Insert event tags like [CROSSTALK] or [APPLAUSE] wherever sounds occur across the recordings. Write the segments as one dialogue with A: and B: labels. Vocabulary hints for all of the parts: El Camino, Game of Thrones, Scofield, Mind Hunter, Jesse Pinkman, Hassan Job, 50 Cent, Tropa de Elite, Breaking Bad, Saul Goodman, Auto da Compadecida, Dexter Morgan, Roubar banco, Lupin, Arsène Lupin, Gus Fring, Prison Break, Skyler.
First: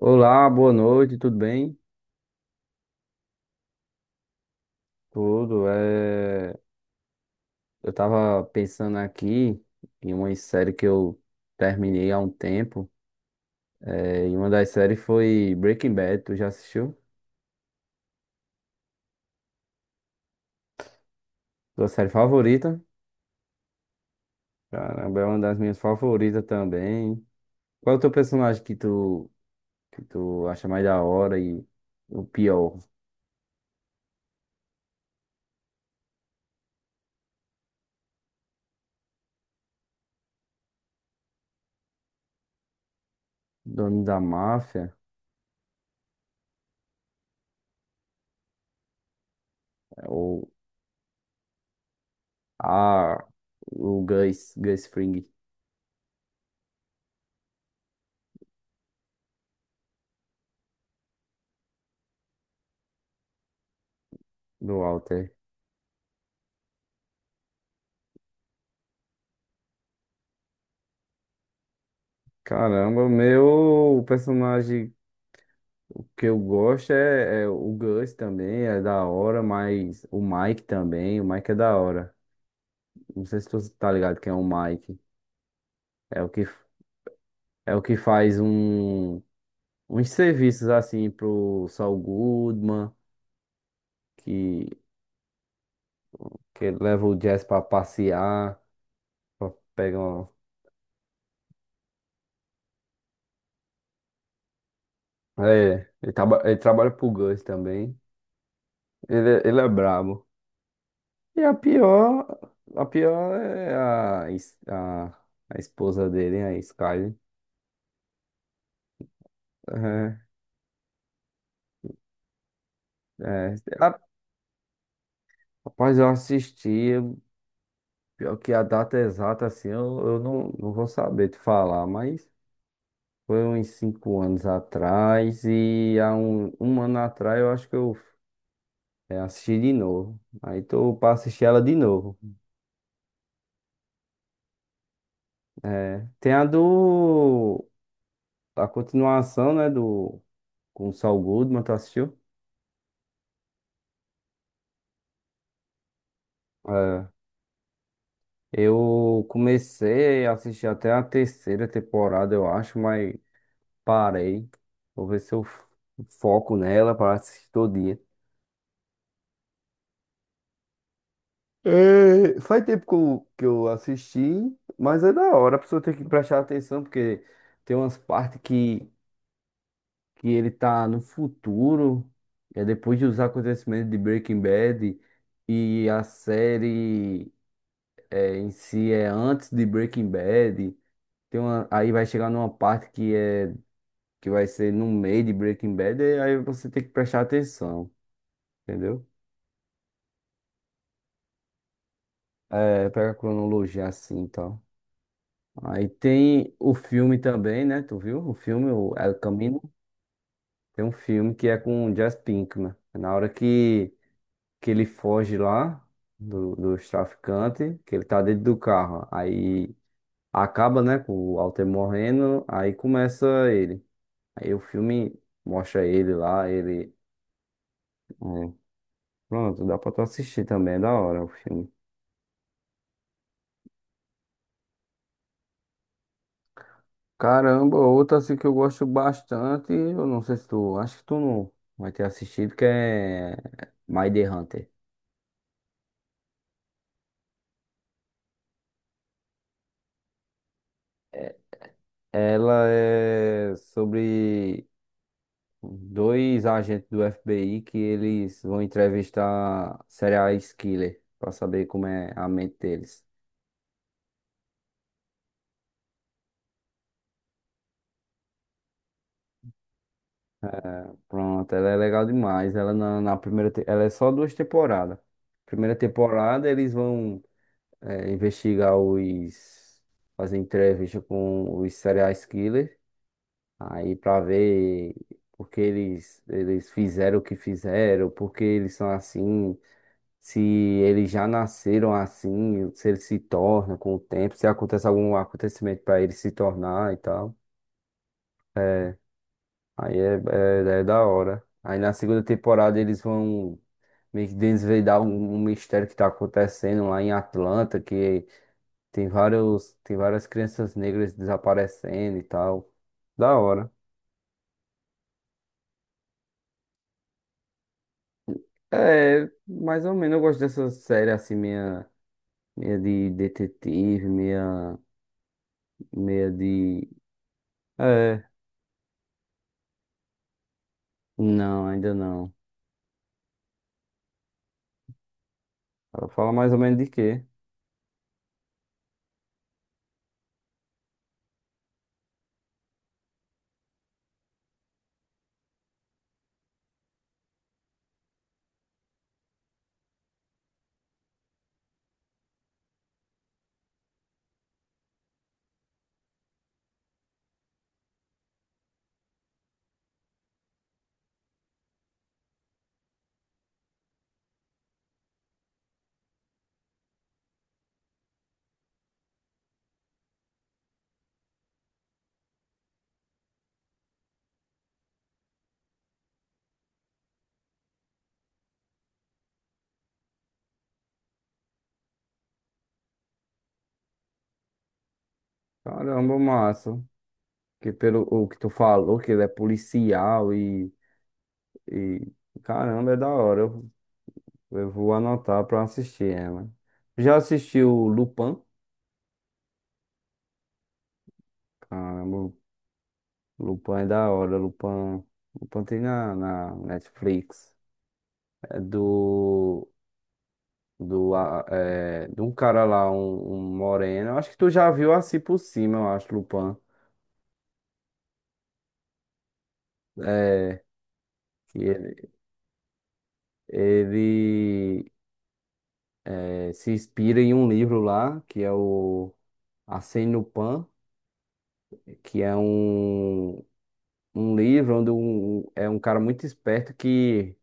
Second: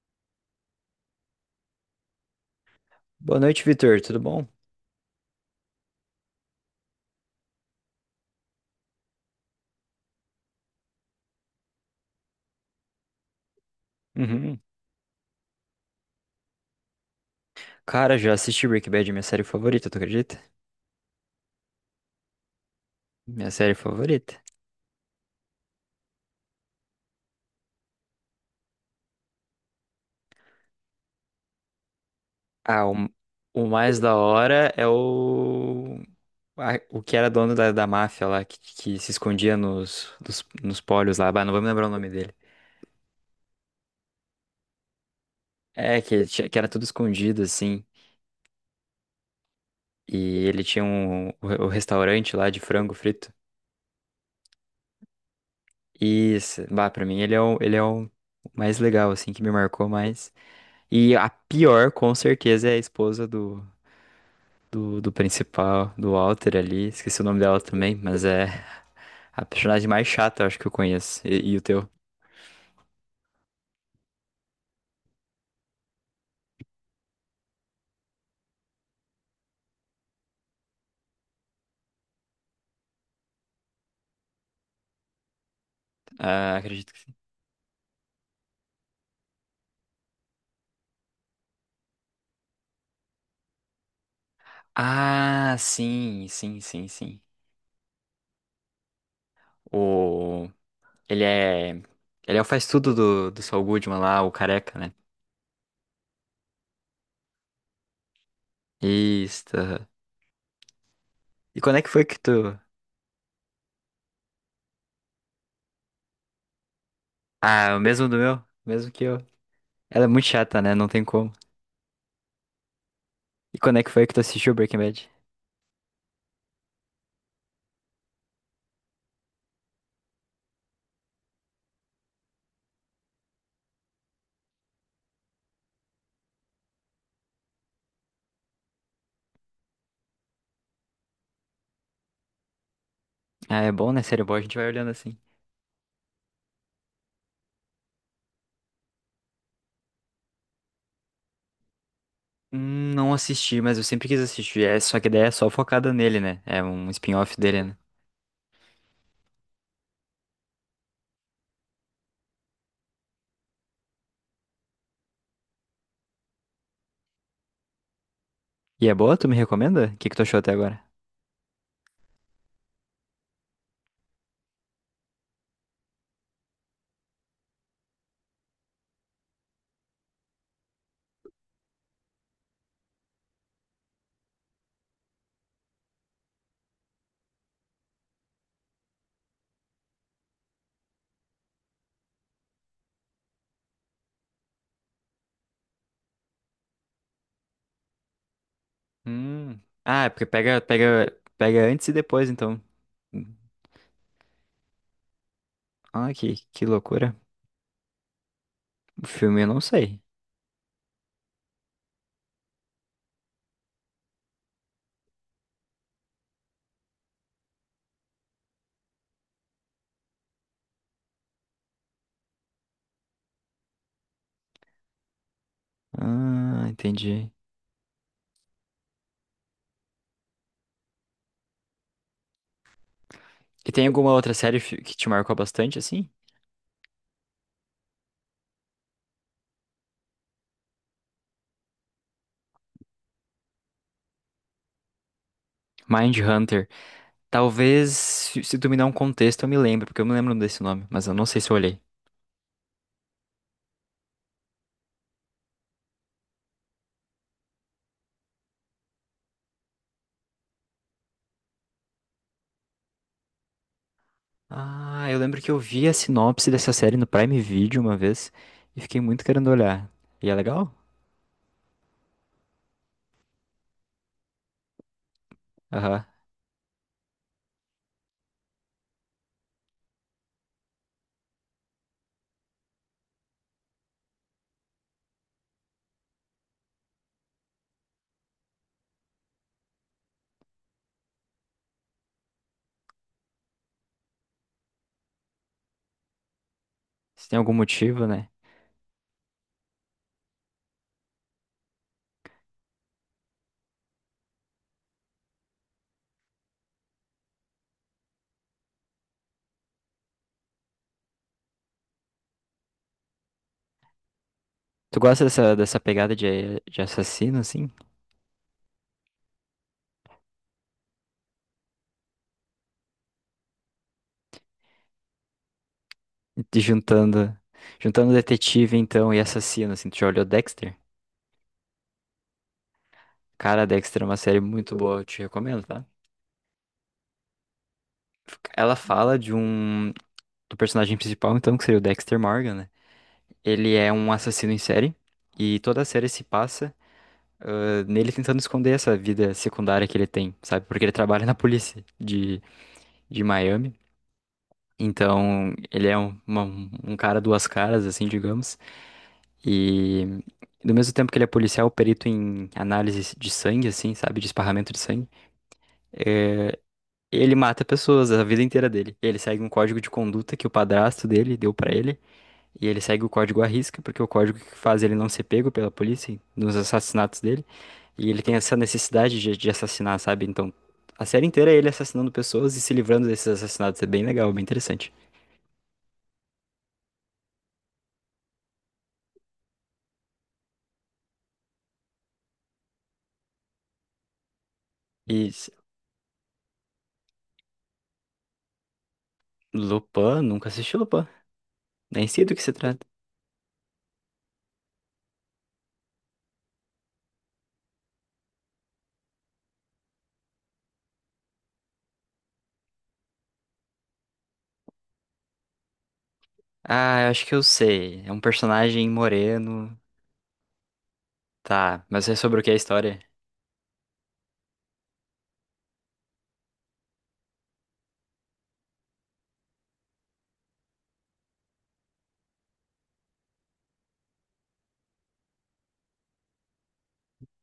A: Olá, boa noite, tudo bem?
B: Boa noite, Vitor. Tudo bom?
A: Tudo. Eu tava pensando aqui em uma série que eu terminei há um tempo. E uma
B: Uhum.
A: das séries foi Breaking Bad. Tu já assistiu?
B: Cara, já assisti Breaking Bad, minha série favorita, tu acredita?
A: Tua série favorita?
B: Minha série favorita.
A: Caramba, é uma das minhas favoritas também. Qual é o teu personagem que tu acha mais da hora e o pior?
B: Ah, o, o mais da hora é o que era dono da máfia lá, que se escondia nos pólios lá. Bah, não vou me lembrar o nome dele.
A: Dono da máfia?
B: É, ele que era tudo escondido, assim. E
A: Ou
B: ele tinha o restaurante lá de frango
A: a
B: frito.
A: o Gus, Gus Fring
B: Isso, bah, pra mim ele é o mais legal, assim, que me marcou mais. E a pior, com certeza, é a esposa do.
A: do
B: Do
A: Walter?
B: principal, do Walter ali. Esqueci o nome dela também, mas é a personagem mais chata, eu acho que eu conheço. E o teu?
A: Caramba, o meu personagem. Que eu gosto é o Gus também, é da hora, mas o Mike também, o Mike é da hora. Não sei se tu tá ligado quem é o Mike. É o que,
B: Ah, acredito que.
A: é o que faz um, uns serviços assim pro Saul Goodman, que,
B: Ah, sim, sim,
A: que ele
B: sim,
A: leva o
B: sim.
A: Jazz pra passear, pra pegar uma...
B: O. Ele é. Ele é o faz tudo do Saul Goodman lá, o careca, né?
A: É, ele, ele trabalha pro Gus também.
B: Isso,
A: Ele é
B: aham.
A: brabo. E
B: E quando é que foi que tu.
A: a pior é a esposa dele, a Skyler.
B: Ah, o mesmo do meu? O mesmo que eu. Ela é
A: É.
B: muito chata, né? Não tem como.
A: É,
B: E quando é que
A: a-
B: foi que tu assistiu Breaking Bad?
A: rapaz, pior que a data exata, eu não vou saber te falar, mas foi uns 5 anos atrás e há 1 ano atrás eu acho que eu assisti de novo. Aí tô pra assistir ela de novo,
B: Ah, é bom, né? Série boa, a gente vai olhando assim.
A: né? Tem a do... a continuação, né, do... com o Saul Goodman, tu assistiu?
B: Não assisti, mas eu sempre quis assistir. É, só que daí é só focada nele, né? É um
A: É,
B: spin-off dele, né?
A: eu comecei a assistir até a terceira temporada, eu acho, mas parei. Vou ver se eu f- foco nela para assistir todo dia.
B: E é boa? Tu me recomenda? O que que tu achou até agora?
A: Faz tempo que eu assisti, mas é da hora. A pessoa tem que prestar atenção, porque tem umas partes que ele tá no futuro, é depois de os acontecimentos de Breaking Bad, e a série em si é antes de Breaking Bad. Tem uma, aí vai chegar numa parte que vai ser no meio de Breaking Bad, e aí você tem que prestar atenção, entendeu?
B: Hum. Ah, é porque pega antes e depois, então.
A: É, pega a
B: Hum.
A: cronologia assim, então. Aí
B: Ah,
A: tem
B: que
A: o filme
B: loucura.
A: também, né? Tu viu? O filme, o
B: O
A: El
B: filme eu
A: Camino.
B: não sei.
A: Tem um filme que é com o Jesse Pinkman. É na hora que ele foge lá dos traficantes, que ele tá dentro do carro. Aí acaba, né, com o Walter morrendo, aí começa ele. Aí o filme mostra ele lá,
B: Ah,
A: ele...
B: entendi.
A: é, pronto, dá pra tu assistir também, é da hora o filme.
B: E tem alguma outra série que te marcou bastante, assim?
A: Caramba, outra assim que eu gosto bastante, eu não sei se tu, acho que tu não vai ter assistido, que é Mind Hunter.
B: Mind Hunter. Talvez, se tu me dar um contexto, eu me lembro, porque eu me lembro desse nome, mas eu não
A: É,
B: sei se eu olhei.
A: ela é sobre dois agentes do FBI que eles vão entrevistar serial killer pra saber como é a mente deles.
B: Ah, eu lembro que eu vi a sinopse dessa série no Prime Video uma vez e fiquei muito querendo olhar. E é legal?
A: Pronto, ela é legal demais. Na primeira, ela é só duas temporadas. Primeira
B: Aham.
A: temporada eles vão investigar os fazer entrevista com os serial killers. Aí pra ver porque eles fizeram o que fizeram, porque eles são assim, se eles já nasceram assim, se eles se tornam com o tempo, se acontece algum acontecimento pra eles se tornar e
B: Se
A: tal.
B: tem algum motivo, né?
A: Aí é da hora. Aí na segunda temporada eles vão meio que desvendar um mistério que tá acontecendo lá em Atlanta, que tem vários, tem várias crianças negras desaparecendo e tal. Da hora.
B: Tu gosta dessa, dessa pegada de assassino, assim?
A: É, mais ou menos eu gosto dessa série assim, meia de detetive, meia
B: De
A: de.
B: juntando, juntando
A: É,
B: detetive, então, e assassino, assim. Tu já olhou Dexter?
A: não, ainda não.
B: Cara, Dexter é uma série muito boa, eu te recomendo, tá?
A: Ela fala mais ou menos de quê?
B: Ela fala de um... do personagem principal, então, que seria o Dexter Morgan, né? Ele é um assassino em série e toda a série se passa ah, nele tentando esconder essa vida secundária que ele tem, sabe? Porque ele trabalha na polícia de Miami. Então, ele é uma- um cara duas caras, assim, digamos. E do mesmo tempo que ele é policial, perito em análise de sangue, assim, sabe? De esparramento de sangue. É, ele mata pessoas a vida inteira dele. Ele segue um código de conduta que o padrasto dele deu pra ele. E ele segue o código à risca, porque é o código que faz ele não ser pego pela polícia nos assassinatos dele. E ele tem essa necessidade de assassinar, sabe? Então, a série inteira é ele assassinando pessoas e se livrando desses assassinatos. É bem legal, bem interessante.
A: Caramba, massa. Que pelo o que tu falou, que ele é policial e caramba, é da hora. Eu vou
B: E
A: anotar
B: s-
A: pra assistir ela. Já assistiu Lupin?
B: Lupin, nunca assisti Lupin. Nem sei
A: Caramba,
B: do que se trata.
A: Lupin é da hora. Lupin, Lupin tem na Netflix. É do de um cara lá, um moreno. Eu acho que tu já viu assim por cima, eu acho, Lupin.
B: Ah, eu acho que eu sei. É um personagem moreno.
A: É, que
B: Tá,
A: ele,
B: mas é sobre o que é a história?
A: ele se inspira em um livro lá, que é o Arsène Lupin, que é um livro onde um cara muito esperto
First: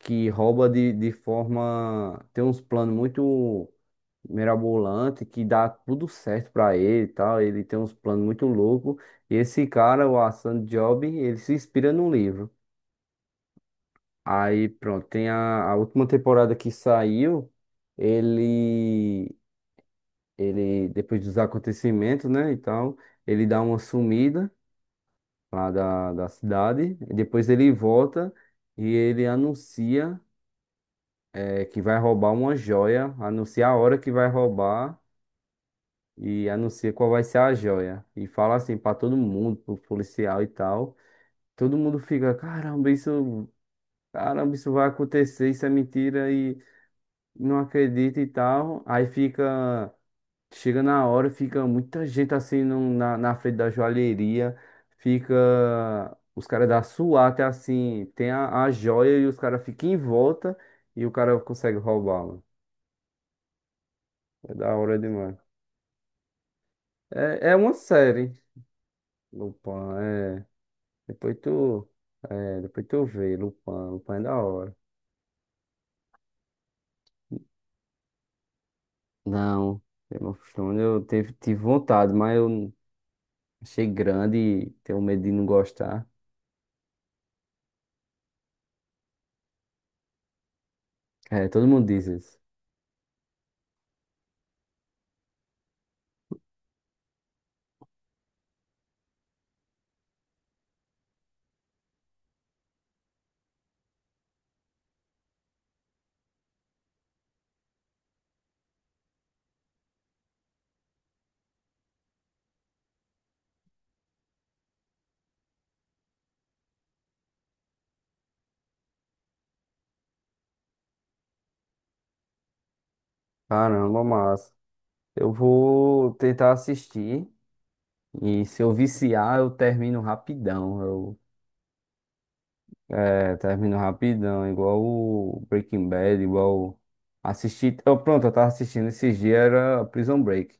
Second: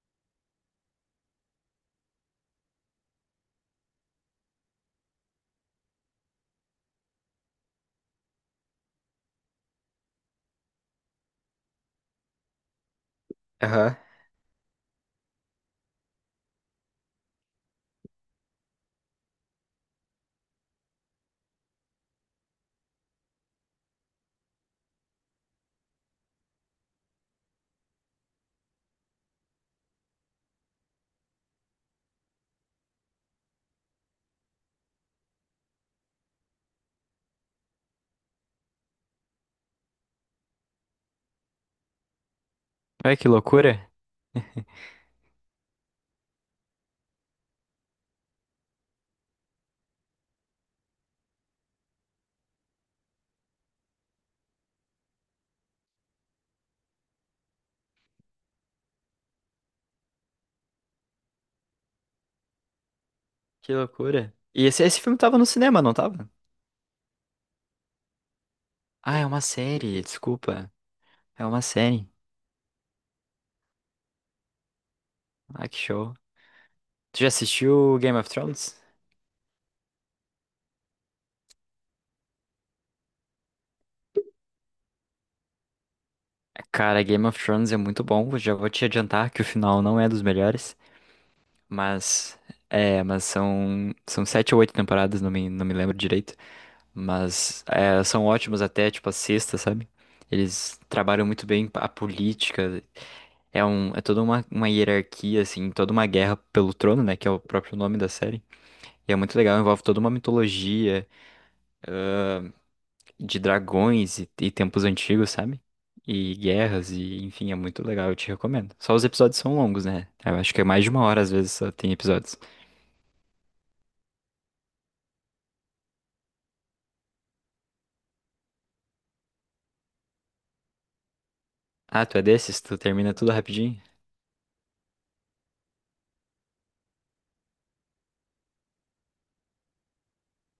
A: que rouba de forma. Tem uns planos muito mirabolante que dá tudo certo pra ele e tal. Ele tem uns planos muito loucos. E esse cara, o Hassan Job, ele se inspira no livro.
B: Aham.
A: Aí pronto, tem a última temporada que saiu. Ele, ele depois dos acontecimentos, né, e tal, ele dá uma sumida lá da cidade. E depois ele volta e ele anuncia. É que vai roubar uma joia, anuncia a hora que vai roubar e anuncia qual vai ser a joia. E fala assim pra todo mundo, pro policial e tal. Todo mundo fica,
B: Ué, que loucura.
A: caramba,
B: [LAUGHS]
A: isso vai acontecer, isso é mentira e não acredita e tal. Aí fica, chega na hora, fica muita gente assim na na frente da joalheria, fica os caras da SWAT assim, tem a joia e os caras ficam em volta e o cara consegue roubá-la.
B: Que loucura.
A: É da hora
B: Esse filme
A: demais.
B: tava no cinema, não tava?
A: É uma série,
B: Ah, é uma
A: Lupin,
B: série,
A: é.
B: desculpa.
A: Depois
B: É uma
A: tu,
B: série.
A: depois tu vê, Lupin, Lupin é da hora.
B: Ah, que show. Tu já assistiu Game of Thrones?
A: Não, Game of Thrones tive vontade, mas achei grande e tenho medo de não gostar.
B: Cara, Game of Thrones é muito bom. Eu já vou te adiantar que o final não é dos melhores,
A: É, todo mundo diz isso.
B: mas é, mas são sete ou oito temporadas, não me lembro direito, mas é, são ótimos até tipo a sexta, sabe? Eles trabalham muito bem a política. É toda uma hierarquia assim, toda uma guerra pelo trono, né, que é o próprio nome da série. E é muito legal, envolve toda uma mitologia de dragões e tempos antigos, sabe? E guerras, e enfim, é muito legal, eu te recomendo. Só os episódios são longos, né? Eu acho que é mais de uma hora, às vezes, só tem episódios.
A: Caramba, massa. Eu vou tentar assistir e se eu viciar, eu termino rapidão.
B: Ah, tu é desses? Tu termina tudo
A: Termino
B: rapidinho?
A: rapidão, igual o Breaking Bad, igual o- assisti, eu, pronto, eu tava assistindo esses dias, era Prison Break.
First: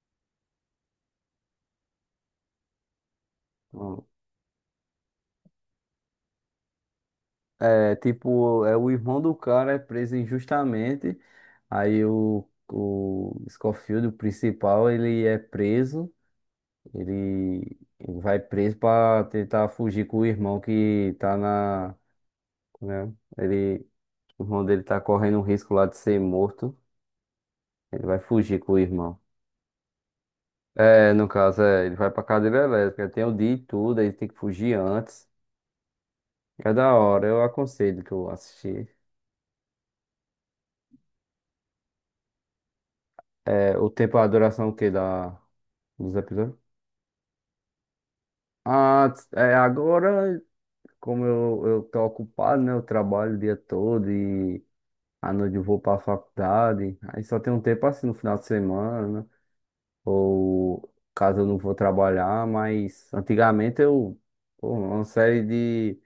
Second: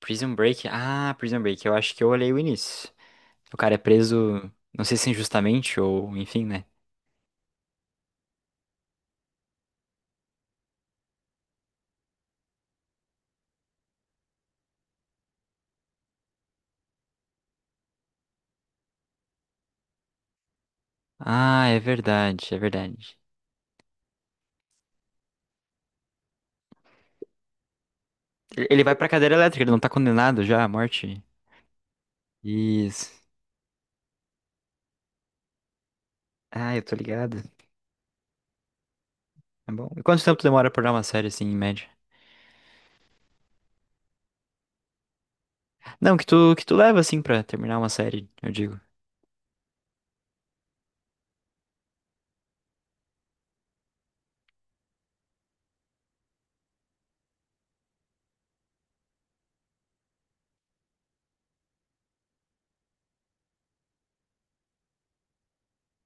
B: Prison Break? Ah, Prison Break, eu acho que eu olhei o início. O cara é preso, não sei se injustamente ou enfim, né?
A: É tipo, é o irmão do cara é preso injustamente. Aí o Scofield, o principal, ele é preso. Ele vai preso pra tentar fugir com o irmão que tá
B: Ah, é
A: na,
B: verdade, é
A: né?
B: verdade.
A: Ele, o irmão dele tá correndo um risco lá de ser morto. Ele vai fugir com o
B: Ele vai pra
A: irmão.
B: cadeira elétrica, ele não tá condenado já à
A: É,
B: morte?
A: no caso, é, ele vai pra cadeira elétrica.
B: Isso.
A: Tem o dia e tudo, aí tem que fugir antes. É
B: Ah, eu
A: da
B: tô
A: hora, eu
B: ligado.
A: aconselho tu assistir.
B: É bom. E quanto tempo demora pra dar uma série assim, em média?
A: É, o tempo, a duração dos
B: Não,
A: episódios?
B: que tu leva, assim, pra terminar uma série, eu digo.
A: Agora, como eu tô ocupado, né? Eu trabalho o dia todo e à noite eu vou pra faculdade. Aí só tem um tempo assim no final de semana, ou caso eu não vou trabalhar, mas antigamente, pô, uma série de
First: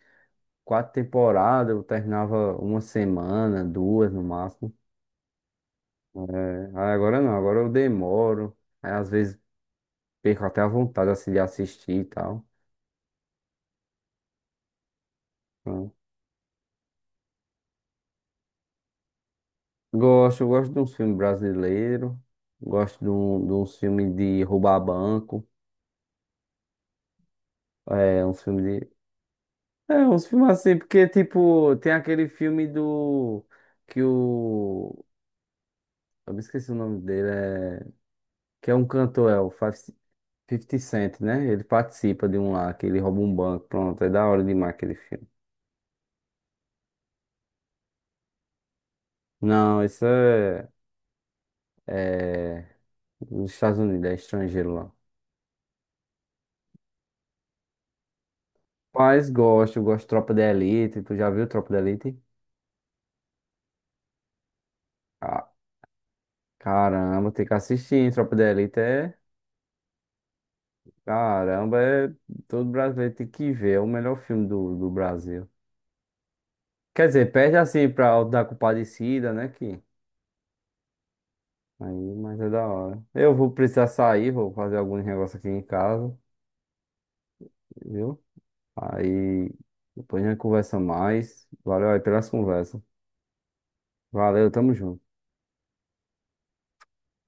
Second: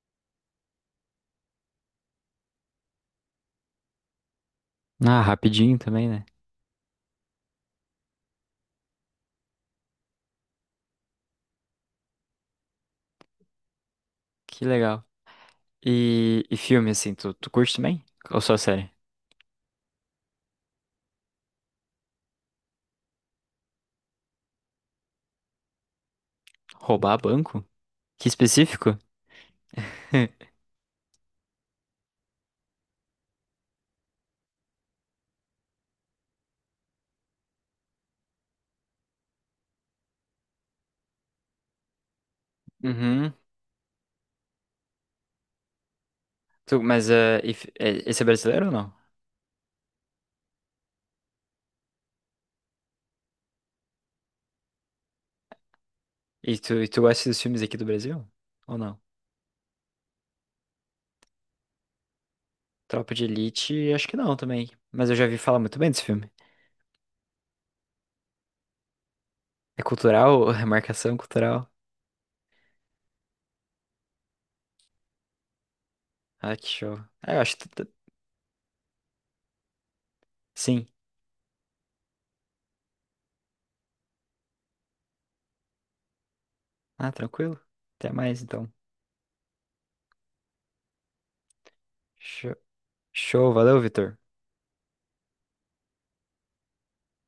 A: 4 temporadas, eu terminava uma semana, duas no máximo.
B: Ah, rapidinho também, né?
A: É, aí agora não, agora eu demoro. Aí às vezes perco até a vontade assim de assistir e tal.
B: Que legal.
A: Né.
B: E filme, assim, tu curte também? Ou só série?
A: Gosto, gosto de um filme brasileiro, gosto de um filme de roubar banco,
B: Roubar banco?
A: é
B: Que
A: um filme de.
B: específico?
A: É, uns filmes
B: [LAUGHS]
A: assim, porque tipo, tem aquele filme do. Que o. Eu me esqueci o nome dele, é. Que é um cantor, é o 50 Cent, né? Ele participa de um lá, que ele rouba um
B: Uhum.
A: banco, pronto, é da hora demais aquele filme.
B: Tu, mas esse é brasileiro ou não?
A: Não, isso é. É. Nos Estados Unidos, é estrangeiro lá.
B: E tu gosta dos filmes aqui do Brasil? Ou não?
A: Mas gosto, gosto de Tropa de Elite, tu já viu Tropa de Elite?
B: Tropa de Elite, acho que não também. Mas eu já vi falar muito bem desse filme.
A: Caramba, tem que assistir, hein? Tropa de Elite é.
B: É cultural? [LAUGHS] É marcação cultural?
A: Caramba, é... todo brasileiro tem que ver. É o melhor filme do Brasil.
B: Ah, que show.
A: Quer dizer,
B: Ah, eu
A: perde
B: acho que... tu-
A: assim
B: tu-
A: pra Auto da Compadecida, né? Que...
B: Sim.
A: Aí, mas é da hora. Eu vou precisar sair, vou fazer alguns negócios aqui em casa,
B: Ah, tranquilo. Até
A: viu?
B: mais, então.
A: Aí depois a gente conversa mais. Valeu aí pelas
B: Show,
A: conversas.
B: show, valeu, Vitor.
A: Valeu, tamo junto.